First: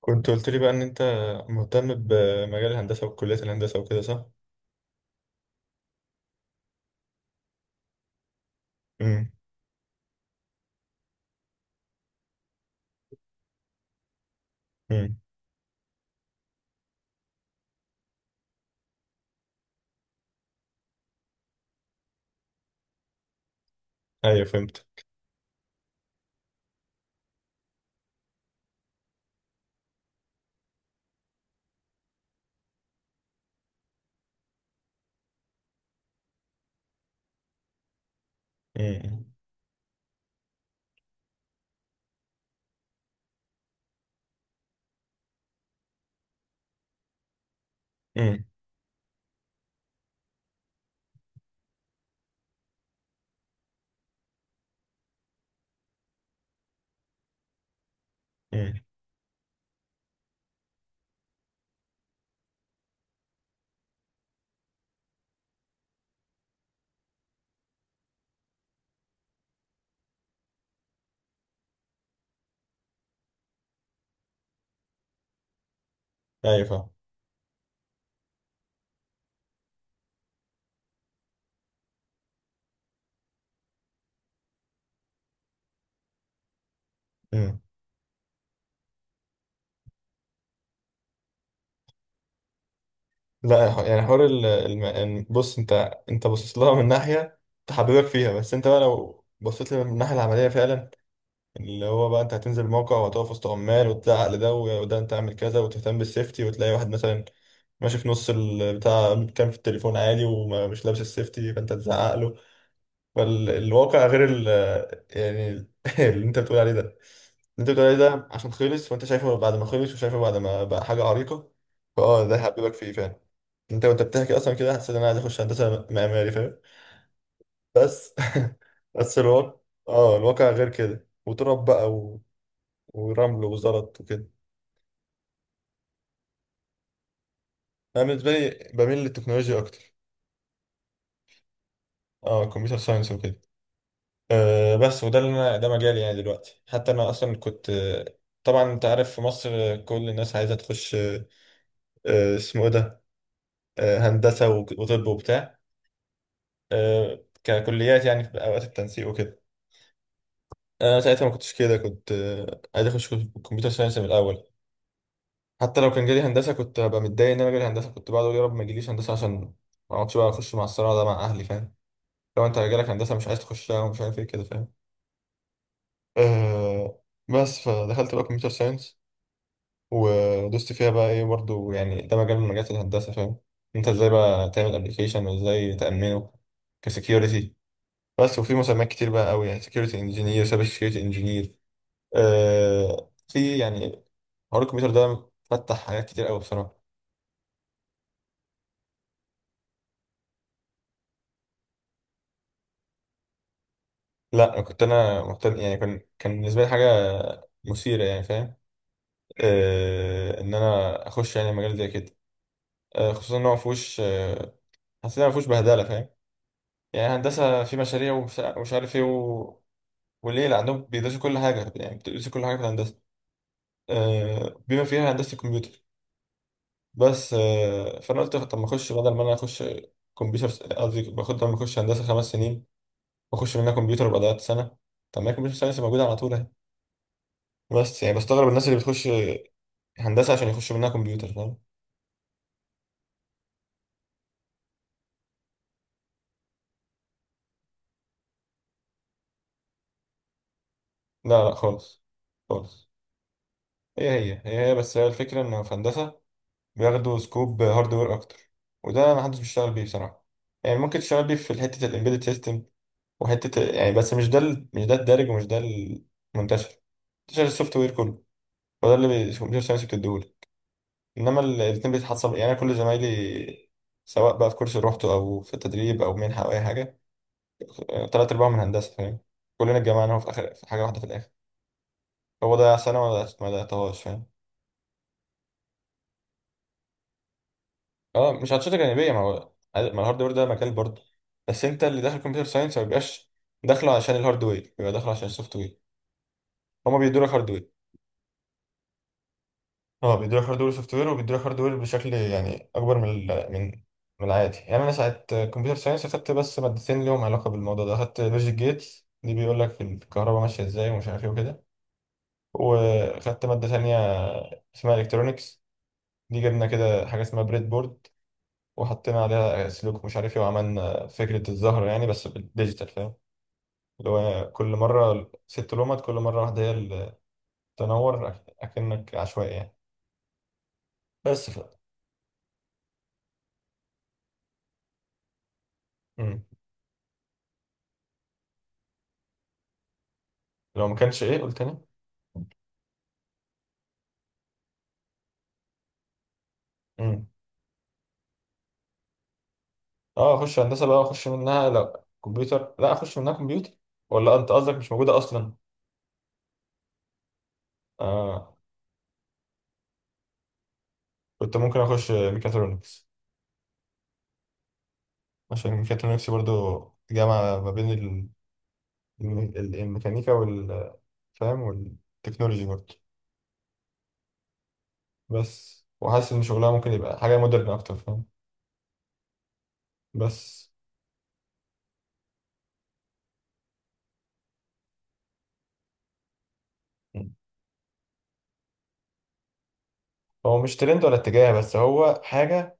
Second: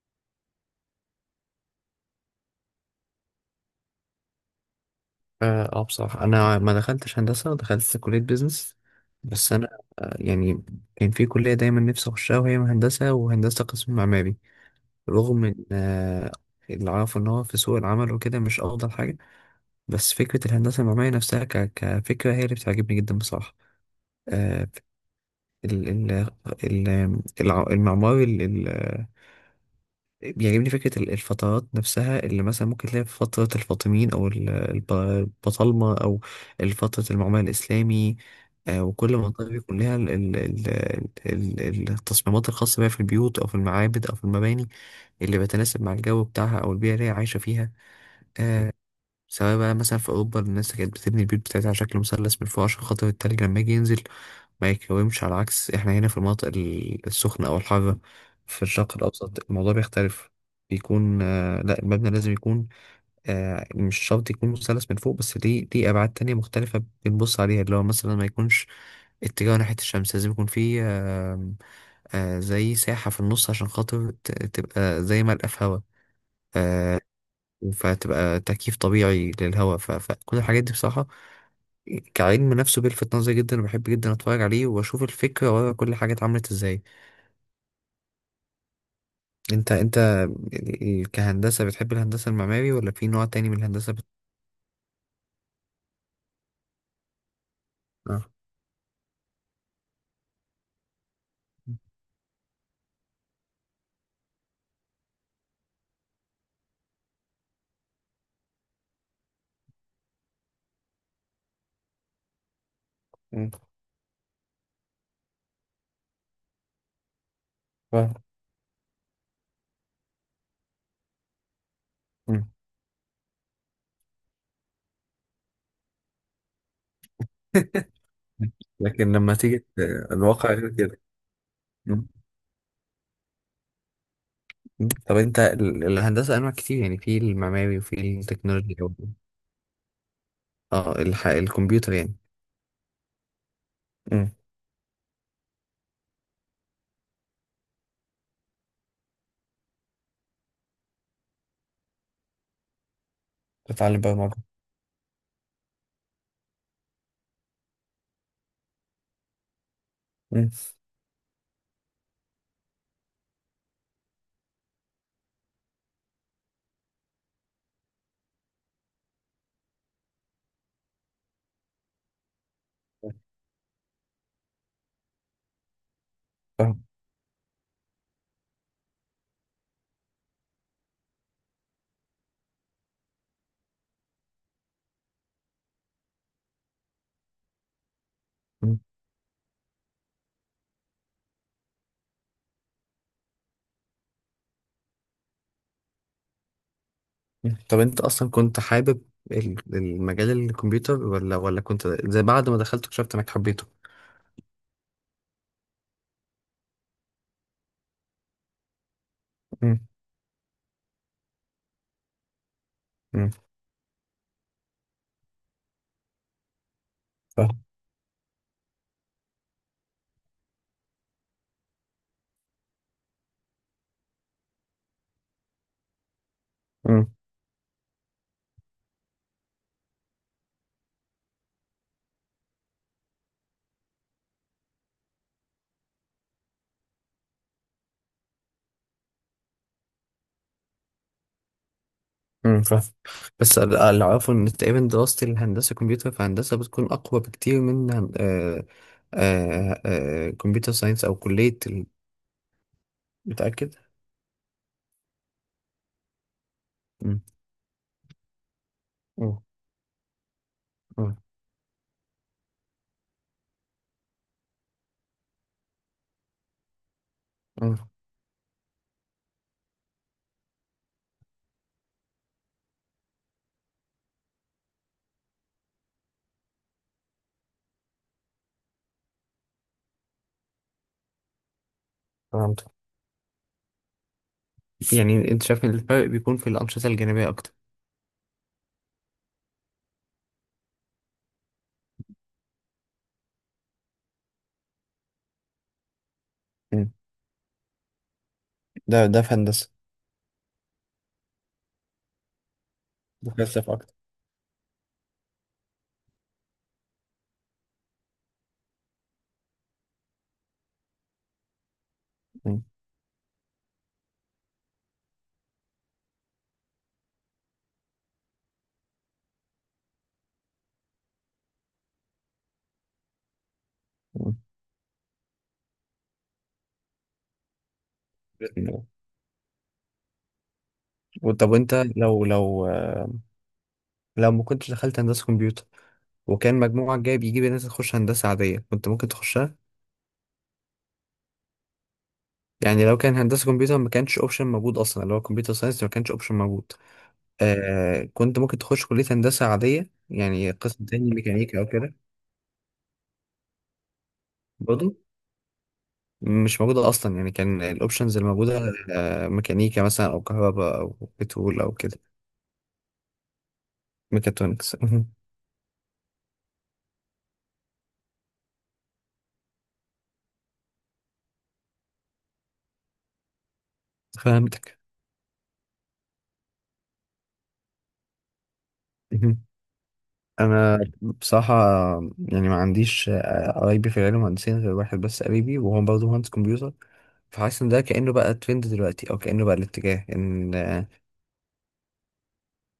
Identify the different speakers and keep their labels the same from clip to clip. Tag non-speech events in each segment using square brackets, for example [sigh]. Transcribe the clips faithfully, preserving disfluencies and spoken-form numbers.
Speaker 1: كنت قلت لي بقى ان انت مهتم بمجال الهندسه وكليه الهندسه وكده، صح؟
Speaker 2: اه، آه، بصراحة أنا ما دخلتش هندسة، دخلت كلية بيزنس.
Speaker 1: امم.
Speaker 2: بس أنا آه، يعني كان في كلية دايما نفسي أخشها، وهي هندسة وهندسة قسم معماري.
Speaker 1: امم.
Speaker 2: رغم إن آه، اللي أعرفه إن هو في سوق العمل وكده مش أفضل حاجة، بس فكرة الهندسة المعمارية نفسها ك- كفكرة هي اللي بتعجبني جدا بصراحة.
Speaker 1: ايوه،
Speaker 2: آه،
Speaker 1: فهمت.
Speaker 2: ال- ال- ال- الع- المعماري بيعجبني. فكرة ال- الفترات نفسها اللي مثلا ممكن تلاقي في فترة الفاطميين أو ال- الب- البطالمة أو فترة المعمل الإسلامي. آه، وكل
Speaker 1: امم.
Speaker 2: منطقة بيكون لها ال- ال- ال- ال- ال- التصميمات الخاصة بيها في البيوت أو في المعابد أو في المباني اللي بتناسب مع الجو بتاعها أو البيئة اللي هي عايشة فيها.
Speaker 1: امم.
Speaker 2: آه، سواء بقى مثلا في أوروبا الناس كانت بتبني البيوت بتاعتها على شكل مثلث من فوق عشان خاطر التلج لما يجي ينزل ما يتكومش، على عكس احنا هنا في المناطق ال- السخنة أو الحارة. في
Speaker 1: امم.
Speaker 2: الشرق الأوسط الموضوع بيختلف، بيكون آه لا، المبنى لازم يكون آه مش شرط يكون مثلث من فوق، بس ليه ليه أبعاد تانية مختلفة بنبص عليها، اللي هو مثلا ما يكونش اتجاه ناحية الشمس، لازم يكون فيه آه آه زي ساحة في النص عشان خاطر ت- تبقى زي ملقى في هوا.
Speaker 1: ايوه، فاهم.
Speaker 2: آه، فتبقى تكييف طبيعي للهواء. ف... فكل الحاجات دي بصراحة كعلم نفسه بيلفت نظري جدا، وبحب جدا اتفرج عليه واشوف الفكرة ورا كل حاجة اتعملت ازاي.
Speaker 1: امم.
Speaker 2: انت انت يعني كهندسة بتحب الهندسة المعماري، ولا في نوع تاني من
Speaker 1: لا، ح-
Speaker 2: الهندسة
Speaker 1: يعني
Speaker 2: بت...
Speaker 1: حوار ال... الم... إن- بص انت، انت باصص لها من ناحيه تحببك
Speaker 2: اه.
Speaker 1: فيها، بس انت بقى لو بصيت لها من الناحيه العمليه فعلا، اللي هو بقى انت هتنزل موقع وهتقف وسط عمال وتزعق لده و- وده، انت اعمل كذا وتهتم بالسيفتي، وتلاقي واحد مثلا ماشي في نص البتاع كان في التليفون عادي ومش لابس السيفتي، فانت تزعق.
Speaker 2: مم.
Speaker 1: فالواقع غير ال يعني ال- [laughs] اللي انت بتقول عليه ده، اللي انت بتقول عليه
Speaker 2: فاهم.
Speaker 1: ده عشان خلص، وانت شايفه بعد ما خلص، وشايفه بعد ما بقى حاجة عريقة. فاه، ده
Speaker 2: مم.
Speaker 1: هيحببك فيه فعلا. انت وانت بتحكي اصلا كده حسيت ان انا عايز اخش هندسة معماري، فاهم؟ بس،
Speaker 2: [laughs]
Speaker 1: [laughs]
Speaker 2: لكن
Speaker 1: بس
Speaker 2: لما
Speaker 1: الواقع،
Speaker 2: تيجي ت-
Speaker 1: اه، الواقع
Speaker 2: الواقع
Speaker 1: غير
Speaker 2: غير كده.
Speaker 1: كده وتراب بقى
Speaker 2: مم.
Speaker 1: و... ورمل وزلط وكده.
Speaker 2: مم. طب انت ال- الهندسة انواع كتير، يعني في المعماري وفي
Speaker 1: انا بالنسبة لي
Speaker 2: التكنولوجيا و-
Speaker 1: بميل للتكنولوجيا اكتر.
Speaker 2: اه، الح... الكمبيوتر يعني.
Speaker 1: اه، كمبيوتر ساينس وكده.
Speaker 2: مم.
Speaker 1: أه بس، وده اللي انا ده مجالي يعني دلوقتي، حتى انا اصلا كنت، آه، طبعا انت عارف في مصر آه، كل الناس عايزه تخش، آه، آه، اسمه ايه ده؟ آه،
Speaker 2: تتعلم برمجة.
Speaker 1: هندسه وك- وطب وبتاع. أه، ككليات يعني في اوقات التنسيق وكده.
Speaker 2: مم.
Speaker 1: انا ساعتها ما كنتش كده، كنت آه، عايز اخش كمبيوتر ساينس من الاول. حتى لو كان جالي هندسه كنت هبقى متضايق ان انا جالي هندسه، كنت بقعد اقول يا رب ما يجيليش هندسه عشان ما اقعدش بقى اخش مع الصراع ده مع اهلي، فاهم؟ لو انت جالك هندسه مش عايز تخشها ومش عارف ايه كده، فاهم؟ أه. بس فدخلت بقى كمبيوتر ساينس. ودوست فيها بقى ايه برضو، يعني ده مجال من مجالات الهندسة، فاهم؟ انت ازاي بقى تعمل ابلكيشن وازاي تأمنه كسكيورتي. بس، وفي
Speaker 2: فاهم.
Speaker 1: مسميات كتير بقى قوي، يعني سكيورتي انجينير، سايبر سكيورتي انجينير. آه في يعني حوار الكمبيوتر ده فتح حاجات كتير قوي بصراحة.
Speaker 2: طب انت اصلا كنت حابب ال- المجال الكمبيوتر، ولا ولا كنت زي بعد ما دخلت اكتشفت انك حبيته؟
Speaker 1: لا كنت انا مهتم، يعني كان كان بالنسبة لي حاجة مثيرة يعني، فاهم؟
Speaker 2: امم.
Speaker 1: آه ان انا اخش يعني مجال زي كده. آه
Speaker 2: امم.
Speaker 1: خصوصا ان هو مفهوش، آه حسيت ان هو مفهوش بهدلة، فاهم؟ يعني هندسة
Speaker 2: فاهم.
Speaker 1: في مشاريع ومش ومش عارف ايه. وليه اللي عندهم بيدرسوا كل حاجة، يعني بتدرسوا كل حاجة في الهندسة، آه، بما فيها هندسة الكمبيوتر.
Speaker 2: امم.
Speaker 1: بس آه، فأنا قلت طب ما أخش بدل ما أنا أخش كمبيوتر. قصدي باخد بدل ما أخش هندسة خمس سنين، وأخش منها كمبيوتر يبقى ضيعت سنة. طب ما هي كمبيوتر ساينس موجودة على طول أهي. بس يعني بستغرب الناس اللي بتخش هندسة عشان يخش منها كمبيوتر، فاهم؟
Speaker 2: امم. فاهم. بس ال- اللي اعرفه ان تقريبا دراسة الهندسة كمبيوتر، فهندسة بتكون اقوى بكتير من هن- آه آه آه كمبيوتر ساينس او
Speaker 1: لا، لا،
Speaker 2: كلية ال-
Speaker 1: خالص. خالص.
Speaker 2: متأكد؟
Speaker 1: هي هي هي هي بس، هي الفكرة إن في هندسة بياخدوا
Speaker 2: امم.
Speaker 1: سكوب هاردوير أكتر. وده محدش
Speaker 2: امم.
Speaker 1: بيشتغل بيه بصراحة. يعني ممكن
Speaker 2: امم.
Speaker 1: تشتغل بيه في حتة الإمبيدد سيستم، وحته يعني، بس مش ده ال- مش ده الدارج ومش ده المنتشر. منتشر السوفت
Speaker 2: امم.
Speaker 1: وير كله. وده اللي كمبيوتر ساينس بتديهوله. انما ال- الاتنين بيتحصل، يعني أنا كل زمايلي، سواء بقى في كورس روحته او في تدريب او منحه او اي حاجه، آه، تلات ارباعهم من هندسه، فاهم؟ كلنا اتجمعنا هو في اخر في حاجه واحده في الاخر. هو
Speaker 2: فهمت.
Speaker 1: ضيع سنه وما ما ضيعتهاش، فاهم؟
Speaker 2: يعني انت شايف ان الفرق بيكون في الأنشطة الجانبية اكتر؟
Speaker 1: اه، مش هتشتغل جانبيه، ما هو ما الهاردوير ده مجال برضه. بس انت اللي داخل كمبيوتر ساينس ما بيبقاش داخله عشان الهاردوير، بيبقى داخله عشان السوفت وير.
Speaker 2: امم.
Speaker 1: هما بيدوا لك هاردوير.
Speaker 2: ده ده في هندسة.
Speaker 1: اه، بيدوا لك هاردوير وسوفت وير، وبيدوا لك هاردوير بشكل يعني اكبر من
Speaker 2: ده
Speaker 1: ال- من
Speaker 2: فلسفة اكتر.
Speaker 1: من العادي. يعني انا ساعه كمبيوتر ساينس اخدت بس مادتين ليهم علاقه بالموضوع ده، اخدت لوجيك جيتس، دي بيقول لك الكهرباء ماشيه ازاي ومش عارف ايه وكده.
Speaker 2: امم.
Speaker 1: واخدت ماده تانية اسمها الكترونكس. دي جبنا كده حاجه اسمها بريد بورد، وحطينا عليها سلوك مش عارف ايه، وعملنا فكره الزهر يعني بس بالديجيتال، فاهم؟ اللي هو كل مره ست لومات، كل مره واحده هي اللي تنور، أك-
Speaker 2: امم.
Speaker 1: اكنك عشوائي يعني.
Speaker 2: طب
Speaker 1: بس، ف...
Speaker 2: وانت لو لو لو ما كنتش دخلت هندسة كمبيوتر،
Speaker 1: مم.
Speaker 2: وكان مجموعك جايب يجيب الناس تخش هندسة عادية، كنت ممكن تخشها؟
Speaker 1: لو ما كانش ايه، قلت تاني؟
Speaker 2: يعني لو كان هندسة كمبيوتر ما كانش اوبشن موجود اصلا، اللي هو كمبيوتر ساينس ما كانش اوبشن موجود،
Speaker 1: امم.
Speaker 2: آه كنت ممكن تخش كلية هندسة عادية
Speaker 1: اه،
Speaker 2: يعني
Speaker 1: اخش
Speaker 2: قسم
Speaker 1: هندسه بقى،
Speaker 2: تاني،
Speaker 1: اخش
Speaker 2: ميكانيكا او
Speaker 1: منها
Speaker 2: كده.
Speaker 1: لا كمبيوتر، لا اخش منها كمبيوتر. ولا انت قصدك مش
Speaker 2: برضه.
Speaker 1: موجوده اصلا؟
Speaker 2: مش موجودة اصلا يعني، كان الاوبشنز
Speaker 1: آه،
Speaker 2: الموجودة آه ميكانيكا مثلا او كهرباء او
Speaker 1: كنت
Speaker 2: بترول او
Speaker 1: ممكن
Speaker 2: كده.
Speaker 1: اخش ميكاترونكس.
Speaker 2: ميكاترونكس. [laughs]
Speaker 1: عشان ميكاترونكس برضو جامعه ما بين ال- الم- ال- الميكانيكا وال فاهم، والتكنولوجي برضو.
Speaker 2: فهمتك.
Speaker 1: بس، وحاسس ان شغلها ممكن يبقى حاجه مودرن اكتر، فاهم؟
Speaker 2: [laughs]
Speaker 1: بس.
Speaker 2: انا بصراحه يعني ما عنديش آه، قرايبي في العلم مهندسين غير واحد بس قريبي، وهو برضه مهندس كمبيوتر.
Speaker 1: مم.
Speaker 2: فحاسس ان ده كانه بقى ترند دلوقتي، او كانه بقى الاتجاه ان
Speaker 1: هو مش
Speaker 2: اه
Speaker 1: ترند ولا اتجاه، بس هو حاجه،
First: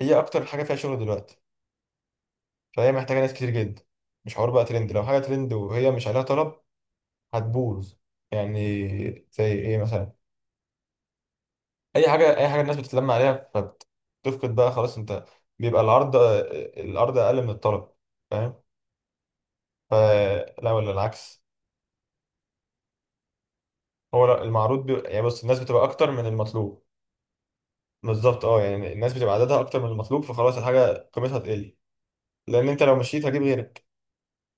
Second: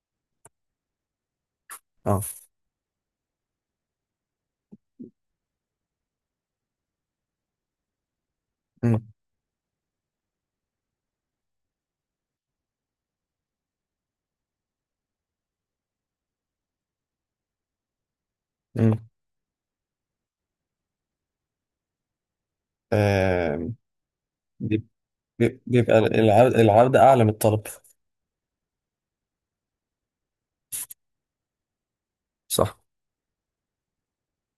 Speaker 1: هي اكتر حاجه فيها شغل دلوقتي.
Speaker 2: آه.
Speaker 1: فهي محتاجه ناس كتير جدا. مش حوار بقى ترند، لو حاجه ترند وهي مش عليها طلب هتبوظ يعني.
Speaker 2: مم.
Speaker 1: زي ايه مثلا؟ اي حاجه اي حاجه الناس بتتلم عليها، فبتفقد بقى خلاص، انت، بيبقى العرض العرض اقل من الطلب، فاهم؟
Speaker 2: مم.
Speaker 1: فلا، ولا العكس.
Speaker 2: آه
Speaker 1: هو لا، المعروض
Speaker 2: بيب-
Speaker 1: بي... يعني بص الناس
Speaker 2: بيب-
Speaker 1: بتبقى
Speaker 2: بيبقى
Speaker 1: اكتر من
Speaker 2: العرض
Speaker 1: المطلوب.
Speaker 2: العرض أعلى من الطلب.
Speaker 1: بالظبط اه، يعني الناس بتبقى عددها اكتر من المطلوب، فخلاص الحاجه قيمتها تقل. لان
Speaker 2: صح.
Speaker 1: انت لو مشيت هجيب غيرك.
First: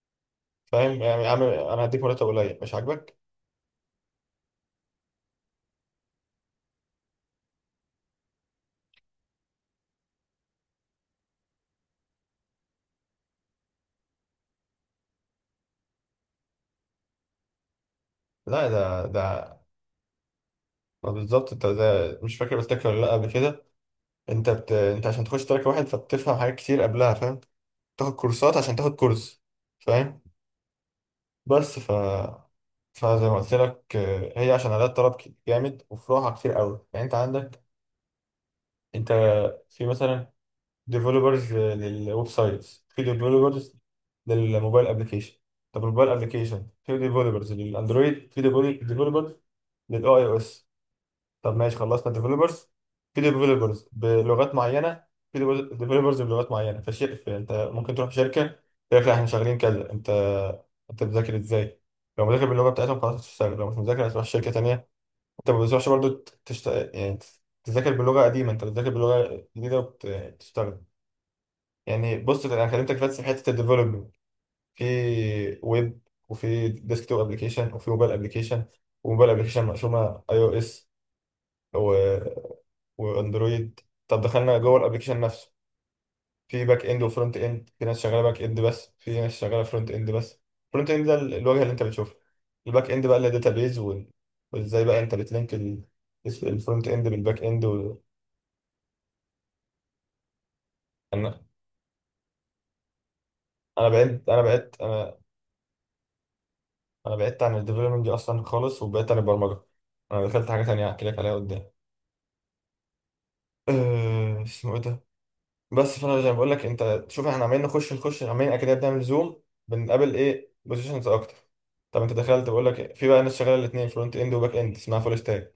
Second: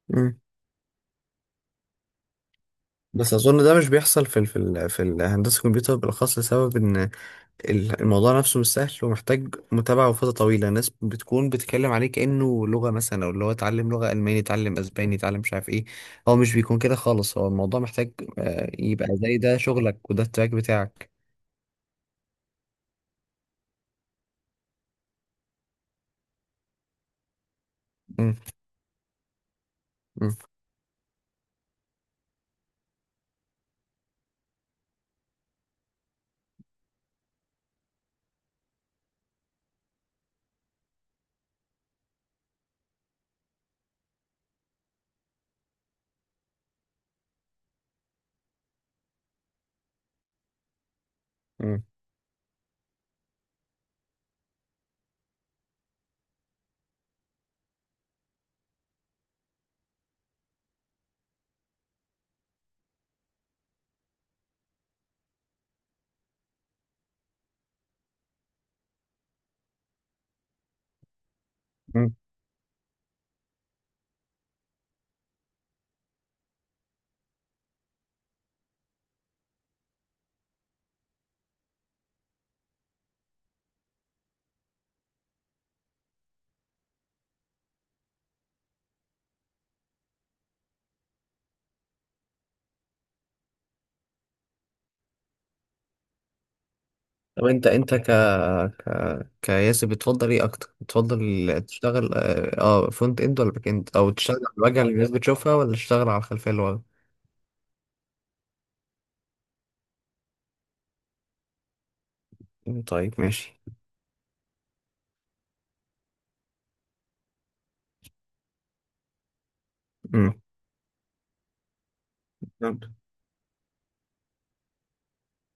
Speaker 2: مم.
Speaker 1: فاهم؟ يعني يا عم انا هديك مرتب قليل مش عاجبك.
Speaker 2: بس اظن ده مش بيحصل في ال- في ال- في الهندسه الكمبيوتر بالاخص، لسبب ان ال- الموضوع نفسه مش سهل ومحتاج متابعة وفترة طويلة. الناس بتكون بتتكلم عليه كأنه لغة مثلا، أو اللي هو اتعلم لغة ألماني، اتعلم أسباني، اتعلم مش عارف إيه. هو مش بيكون كده خالص، هو الموضوع محتاج
Speaker 1: لا،
Speaker 2: آه،
Speaker 1: ده
Speaker 2: يبقى زي ده
Speaker 1: ده
Speaker 2: شغلك وده التراك بتاعك.
Speaker 1: ما بالظبط، انت ده مش فاكر قلت لك ولا لا قبل كده؟ انت بت... انت عشان تخش تراك واحد فبتفهم حاجات كتير قبلها، فاهم؟ تاخد
Speaker 2: مم.
Speaker 1: كورسات عشان تاخد كورس، فاهم؟
Speaker 2: مم.
Speaker 1: بس، ف فزي ما قلت لك، آه، هي عشان عدد طلب ك- جامد وفروعها كتير قوي، يعني انت عندك، انت في مثلا ديفلوبرز للويب سايتس، في ديفلوبرز للموبايل ابلكيشن. طب الموبايل ابلكيشن، في ديفلوبرز للاندرويد، في ديفلوبرز للاي او اس. طب ماشي
Speaker 2: مم.
Speaker 1: خلصنا ديفلوبرز، في ديفلوبرز بلغات معينه، في ديفلوبرز بلغات معينه فشيء انت ممكن تروح شركه تقول لك لا احنا شغالين كذا، انت، انت بتذاكر ازاي؟ لو مذاكر باللغه بتاعتهم خلاص هتشتغل، لو مش مذاكر هتروح شركه تانيه. انت ما بتروحش برضه تشت... يعني تذاكر بلغه قديمه، انت بتذاكر بلغه جديده وبتشتغل.
Speaker 2: مم.
Speaker 1: يعني بص، انا كلمتك بس في حته الديفلوبمنت، في ويب، وفي ديسكتوب ابلكيشن، وفي موبايل ابلكيشن. وموبايل ابلكيشن مقسومه اي او اس واندرويد. طب دخلنا جوه الابلكيشن نفسه، في باك اند وفرونت اند، في ناس شغاله باك اند بس، في ناس شغاله فرونت اند بس. فرونت اند ده ال- الواجهه اللي انت بتشوفها. الباك اند بقى اللي داتابيز وال... وازاي بقى انت بتلينك ال... الفرونت اند بالباك
Speaker 2: طب
Speaker 1: اند
Speaker 2: أنت أنت
Speaker 1: وال...
Speaker 2: ك ك كياسر بتفضل إيه أكتر؟ بتفضل
Speaker 1: انا
Speaker 2: تشتغل أه آه، فرونت إند ولا باك
Speaker 1: انا
Speaker 2: إند؟ أو
Speaker 1: بعدت
Speaker 2: تشتغل
Speaker 1: انا
Speaker 2: على
Speaker 1: بعدت
Speaker 2: الواجهة اللي الناس
Speaker 1: انا
Speaker 2: بتشوفها ولا تشتغل على الخلفية اللي ورا؟
Speaker 1: انا بعدت عن الديفلوبمنت دي اصلا خالص، وبعدت عن البرمجه. انا دخلت حاجه تانية هحكي لك عليها قدام.
Speaker 2: مم، طيب ماشي.
Speaker 1: أه... اسمه ايه ده؟ بس فانا زي ما بقول لك، انت شوف احنا عمالين نخش نخش، عمالين اكيد بنعمل زوم، بنقابل
Speaker 2: مم.
Speaker 1: ايه، بوزيشنز اكتر. طب انت دخلت، بقول
Speaker 2: فهمت.
Speaker 1: لك في بقى ناس شغاله الاثنين فرونت اند وباك اند، اسمها فول ستاك.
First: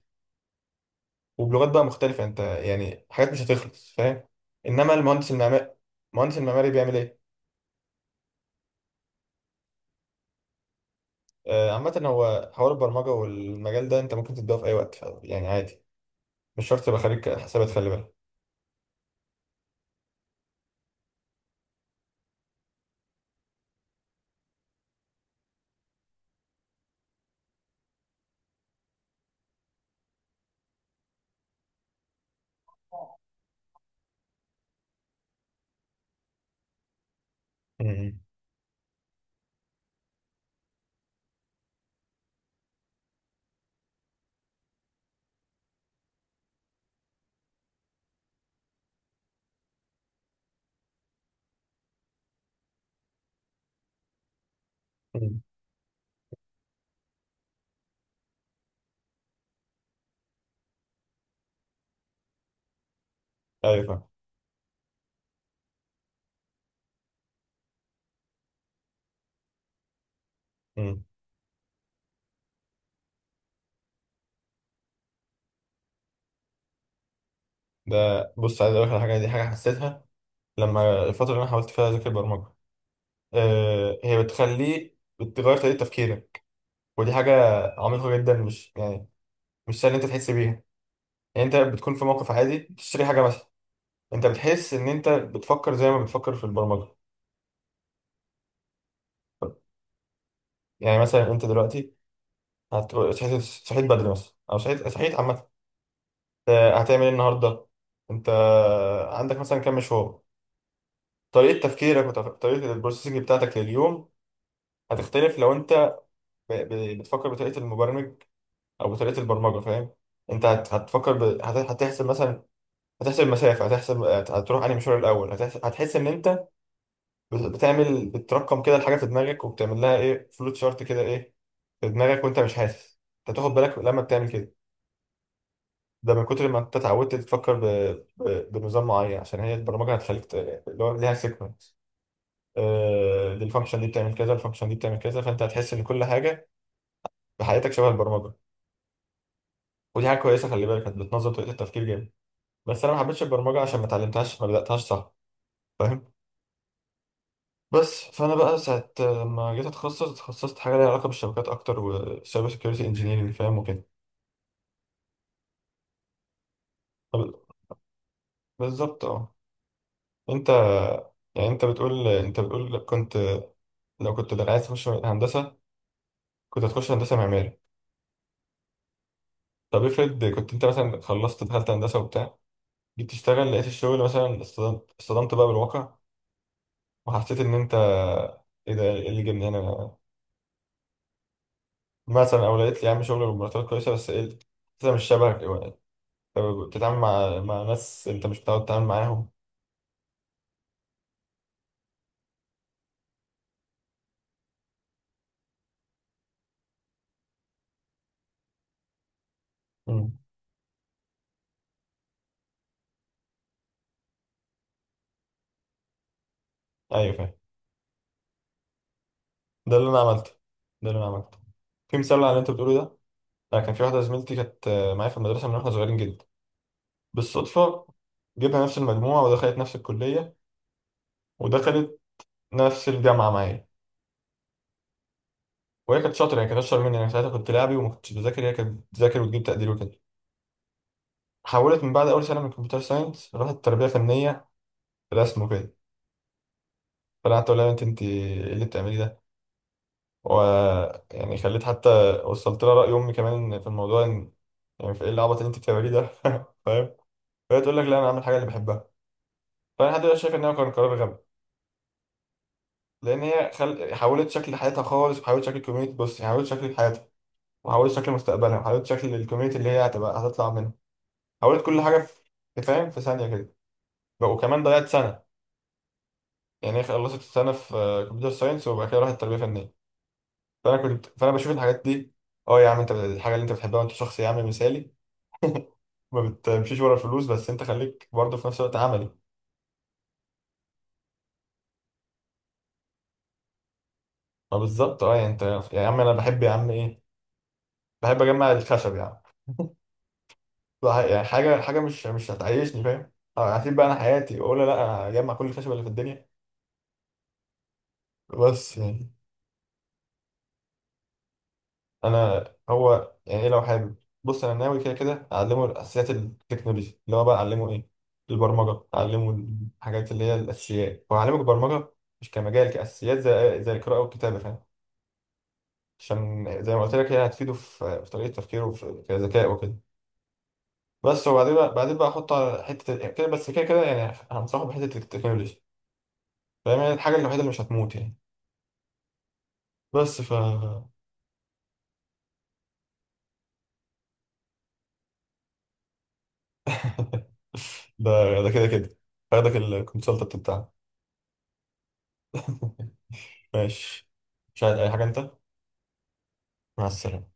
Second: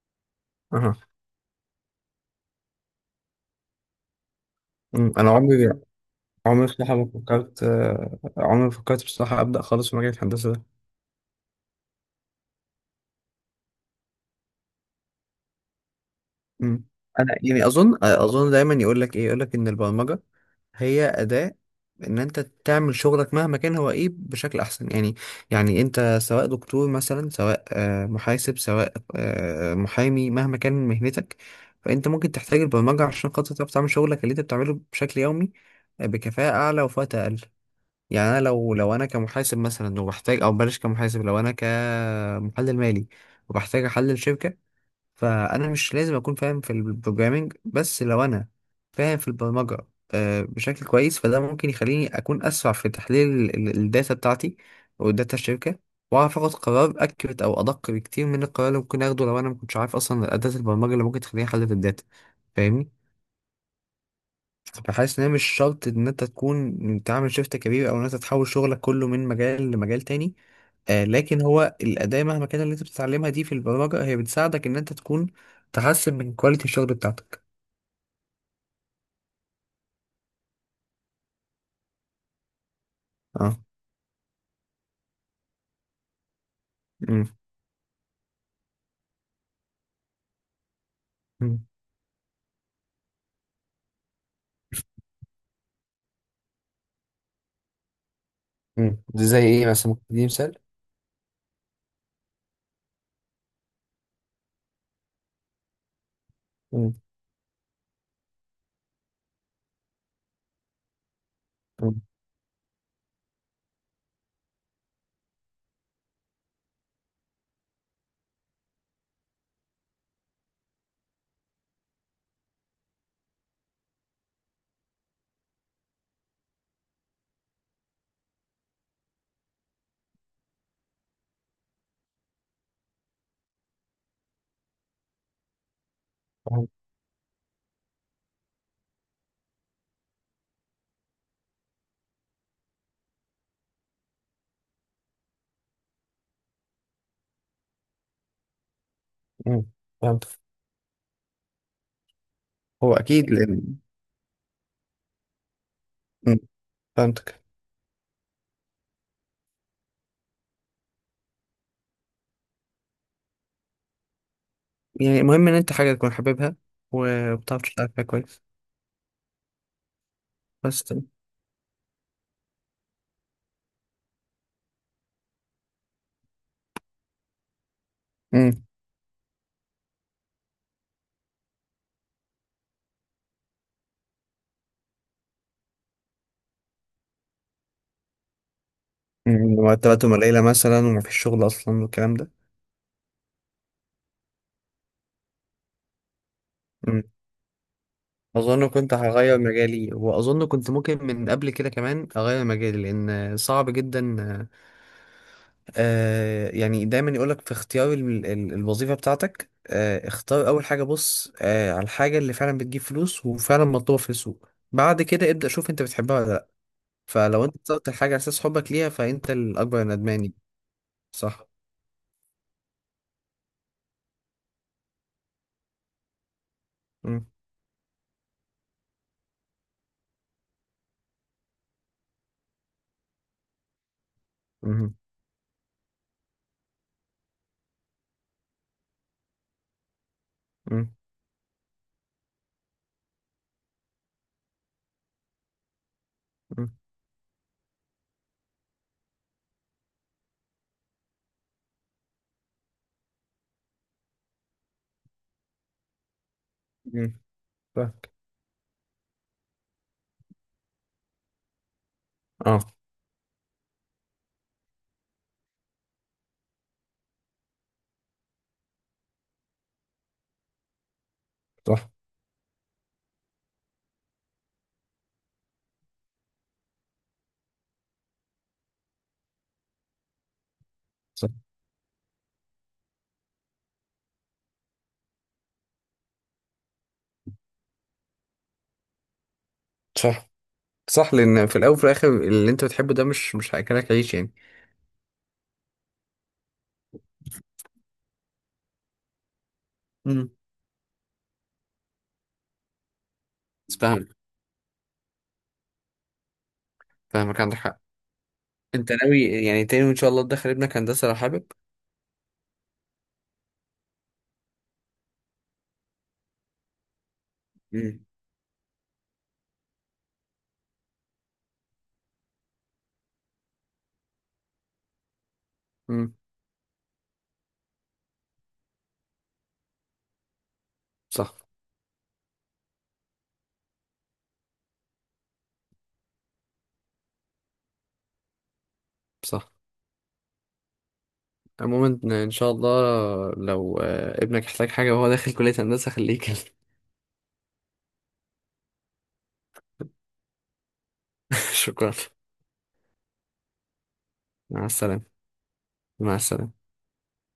Speaker 2: أها.
Speaker 1: وبلغات بقى مختلفه، انت يعني حاجات مش هتخلص، فاهم؟ انما
Speaker 2: مم.
Speaker 1: المهندس
Speaker 2: أنا
Speaker 1: المعماري
Speaker 2: عمري
Speaker 1: المهندس
Speaker 2: عمري
Speaker 1: المعماري
Speaker 2: بصراحة
Speaker 1: بيعمل
Speaker 2: ما
Speaker 1: ايه؟
Speaker 2: فكرت، آه، عمري ما فكرت بصراحة أبدأ خالص في مجال الهندسة ده.
Speaker 1: آه عامه هو حوار البرمجه والمجال ده انت ممكن تبداه في اي وقت، ف- يعني عادي. مش شرط
Speaker 2: مم.
Speaker 1: تبقى خريج
Speaker 2: انا يعني
Speaker 1: حسابات، خلي
Speaker 2: اظن
Speaker 1: بالك.
Speaker 2: اظن دايما يقول لك ايه، يقول لك ان البرمجه هي اداه ان انت تعمل شغلك مهما كان هو ايه بشكل احسن، يعني. يعني انت سواء دكتور مثلا، سواء آه، محاسب، سواء آه، محامي، مهما كان مهنتك، فانت ممكن تحتاج البرمجه عشان خاطر تعرف تعمل شغلك اللي انت بتعمله بشكل يومي آه، بكفاءه اعلى وفي وقت اقل.
Speaker 1: مم.
Speaker 2: يعني انا لو لو انا كمحاسب مثلا وبحتاج، او بلاش كمحاسب، لو انا كمحلل مالي وبحتاج احلل شركه، فانا مش لازم اكون فاهم في البروجرامينج، بس لو انا فاهم في البرمجه آه، بشكل كويس، فده ممكن يخليني اكون اسرع في تحليل ال- ال- الداتا بتاعتي او داتا
Speaker 1: مم.
Speaker 2: الشركه، واعرف اخد قرار اكيوريت او ادق بكتير من القرار اللي ممكن اخده لو انا ما كنتش عارف اصلا اداه البرمجه اللي ممكن تخليني احلل الداتا، فاهمني؟
Speaker 1: ايوه، فاهم.
Speaker 2: فحاسس ان هي مش شرط ان انت تكون تعمل شيفت كبير، او ان انت تحول شغلك كله من مجال لمجال تاني. آه
Speaker 1: مم.
Speaker 2: لكن هو الاداة مهما كان اللي انت بتتعلمها دي في البرمجة، هي بتساعدك ان انت تكون تحسن من كواليتي الشغل بتاعتك.
Speaker 1: ده بص، عايز اقول لك على حاجه، دي حاجه حسيتها لما الفتره اللي انا حاولت فيها اذاكر برمجه.
Speaker 2: اه.
Speaker 1: آه، هي بتخليه بتغير طريقة تفكيرك. ودي
Speaker 2: امم.
Speaker 1: حاجة عميقة جدا، مش يعني مش سهل إن أنت تحس بيها. يعني أنت
Speaker 2: امم.
Speaker 1: بتكون في موقف عادي بتشتري حاجة مثلا، أنت بتحس إن أنت بتفكر زي ما بتفكر في البرمجة.
Speaker 2: مم. دي زي ايه مثلا؟ ممكن تديني مثال.
Speaker 1: يعني مثلا أنت دلوقتي هت- صحيت صحيت بدري مثلا، أو صحيت صحيت عامة، آه،
Speaker 2: امم.
Speaker 1: هتعمل إيه النهاردة؟ أنت عندك مثلا كام مشوار؟ طريقة
Speaker 2: أمم.
Speaker 1: تفكيرك وطريقة البروسيسنج بتاعتك لليوم هتختلف لو أنت ب- ب- بتفكر بطريقة المبرمج، او بطريقه البرمجه، فاهم؟ انت هت- هتفكر ب... هت- هتحسب مثلا، هتحسب المسافه، هتحسب هت- هتروح انهي مشوار الاول، هتحس... هتحس ان انت بت- بتعمل بترقم كده الحاجه في دماغك، وبتعمل لها ايه، فلوت شارت كده ايه في دماغك، وانت مش حاسس. انت تاخد بالك لما بتعمل كده، ده من كتر ما
Speaker 2: فهمت.
Speaker 1: انت اتعودت تفكر ب... ب... بنظام معين، عشان هي البرمجه هتخليك، ت- اللي هو ليها سيكونس. آه... الفانكشن دي بتعمل كذا، الفانكشن دي بتعمل كذا، فانت هتحس ان كل حاجه في حياتك شبه البرمجه.
Speaker 2: مم.
Speaker 1: ودي حاجه
Speaker 2: فهمت.
Speaker 1: كويسه، خلي بالك، هت- بتنظم طريقه التفكير جامد. بس انا
Speaker 2: هو
Speaker 1: ما حبيتش
Speaker 2: اكيد
Speaker 1: البرمجه
Speaker 2: لان.
Speaker 1: عشان ما اتعلمتهاش، ما بداتهاش، صح؟ فاهم؟
Speaker 2: أمم. فهمتك.
Speaker 1: بس فانا بقى ساعه ما جيت اتخصص، اتخصصت حاجه ليها علاقه بالشبكات اكتر، وسايبر سكيورتي انجينيرنج، فاهم؟ وكده.
Speaker 2: يعني المهم ان انت حاجة تكون حاببها
Speaker 1: طب-
Speaker 2: وبتعرف تشتغل فيها كويس
Speaker 1: بالظبط اه. انت
Speaker 2: بس.
Speaker 1: يعني، انت بتقول انت بتقول كنت، لو كنت عايز تخش هندسه كنت هتخش هندسه معماري.
Speaker 2: امم.
Speaker 1: طب افرض كنت انت مثلا خلصت دخلت هندسه وبتاع، جيت تشتغل لقيت الشغل مثلا اصطدمت اصطدمت بقى بالواقع، وحسيت ان انت، ايه ده؟ إيه اللي جبني
Speaker 2: أمم.
Speaker 1: هنا؟
Speaker 2: مرتباتهم قليلة مثلا، ومفيش شغل اصلا، والكلام ده.
Speaker 1: مثلا، او لقيت لي يا عم شغل بمرتبات كويسه بس ايه، انت مش شبهك، إيه، طب، بتتعامل مع مع ناس انت مش متعود
Speaker 2: اظن
Speaker 1: تتعامل
Speaker 2: كنت
Speaker 1: معاهم.
Speaker 2: هغير مجالي، واظن كنت ممكن من قبل كده كمان اغير مجالي لان صعب جدا. آه يعني دايما يقولك في اختيار ال- ال- الوظيفة بتاعتك، آه
Speaker 1: امم.
Speaker 2: اختار اول حاجة، بص آه على الحاجة اللي فعلا بتجيب فلوس وفعلا مطلوبة في السوق، بعد كده ابدأ شوف انت بتحبها ولا لا.
Speaker 1: ايوه، فاهم.
Speaker 2: فلو انت اخترت الحاجة على اساس حبك ليها فانت
Speaker 1: ده
Speaker 2: الاكبر
Speaker 1: اللي انا عملته،
Speaker 2: ندمان.
Speaker 1: ده اللي انا عملته.
Speaker 2: صح.
Speaker 1: في مثال على اللي انت بتقوله ده. انا كان في واحده زميلتي كانت آه، معايا في المدرسه من واحنا صغيرين جدا.
Speaker 2: مم.
Speaker 1: بالصدفه، جبها نفس المجموعه، ودخلت نفس الكليه، ودخلت نفس الجامعه معايا.
Speaker 2: مم.
Speaker 1: وهي كانت شاطره، يعني كانت اشطر مني، انا ساعتها كنت لاعبي وما كنتش بذاكر، هي كانت بتذاكر وتجيب تقدير وكده.
Speaker 2: مم.
Speaker 1: حولت من بعد اول سنه من كمبيوتر ساينس راحت تربيه فنيه، رسم وكده.
Speaker 2: مم.
Speaker 1: فقعدت اقول لها يا بنت، انت ايه اللي بتعملي ده؟ و، يعني خليت حتى وصلت لها راي امي كمان في الموضوع ان، يعني في ايه العبط اللي انت بتعمليه ده؟ [laughs] فاهم؟
Speaker 2: مم.
Speaker 1: فهي تقول لك
Speaker 2: صح.
Speaker 1: لا انا اعمل حاجه اللي بحبها. فانا لحد دلوقتي شايف ان هو كان قرار غبي.
Speaker 2: اه.
Speaker 1: لان هي خل... حولت شكل حياتها خالص، وحولت شكل الكوميونتي، بص، حولت شكل حياتها، وحولت شكل مستقبلها، وحولت شكل الكوميونتي اللي هي هتبقى هتطلع منها. حولت كل
Speaker 2: صح.
Speaker 1: حاجه، في فاهم؟ في ثانيه كده. وكمان ضيعت سنه، يعني هي خلصت السنه في كمبيوتر ساينس وبعد كده راحت تربيه فنيه. فانا كنت
Speaker 2: صح.
Speaker 1: فانا بشوف الحاجات دي. اه يا عم، انت الحاجه اللي انت بتحبها، وانت شخص يا عم مثالي، ما بتمشيش ورا الفلوس، بس انت خليك برضه في نفس الوقت عملي.
Speaker 2: صح. صح، لان في الاول وفي الاخر اللي انت بتحبه ده مش مش هياكلك عيش، يعني.
Speaker 1: ما بالظبط اه، يعني انت، يا عم انا بحب يا عم ايه، بحب اجمع الخشب يا عم.
Speaker 2: امم.
Speaker 1: بح- يعني حاجه حاجه مش مش هتعيشني، فاهم؟ اه، هسيب
Speaker 2: بس
Speaker 1: بقى انا
Speaker 2: فاهمك.
Speaker 1: حياتي واقول لا انا هجمع كل الخشب اللي في الدنيا.
Speaker 2: فاهمك، عندك حق.
Speaker 1: بس
Speaker 2: انت
Speaker 1: يعني،
Speaker 2: ناوي يعني تاني ان شاء الله تدخل ابنك هندسه لو حابب؟
Speaker 1: انا، هو يعني ايه لو حابب؟ بص انا ناوي كده كده اعلمه الاساسيات التكنولوجيا، اللي هو بقى اعلمه ايه،
Speaker 2: امم.
Speaker 1: البرمجه، اعلمه الحاجات اللي هي الاساسيات واعلمه البرمجه. مش كمجال، كاساسيات زي زي القراءه والكتابه، فاهم؟
Speaker 2: امم.
Speaker 1: عشان زي ما قلت لك هي هتفيده في في طريقه تفكيره وفي كذكاء وكده. بس،
Speaker 2: صح.
Speaker 1: وبعدين بقى بعدين بقى احطه على حته ال- كده، بس كده كده يعني هنصحه بحته التكنولوجيا. فاهم؟ يعني الحاجه الوحيده اللي مش هتموت يعني.
Speaker 2: صح.
Speaker 1: بس، ف [laughs]
Speaker 2: عموما ان إن شاء الله لو آه، ابنك احتاج حاجه وهو داخل كليه هندسه خليه يكلم.
Speaker 1: ده ده كده كده هاخدك الكونسلتنت بتاعنا.
Speaker 2: [laughs] شكرا.
Speaker 1: ماشي. مش
Speaker 2: مع
Speaker 1: عايز اي
Speaker 2: السلامه.
Speaker 1: حاجه انت؟
Speaker 2: مع السلامه.
Speaker 1: مع السلامه.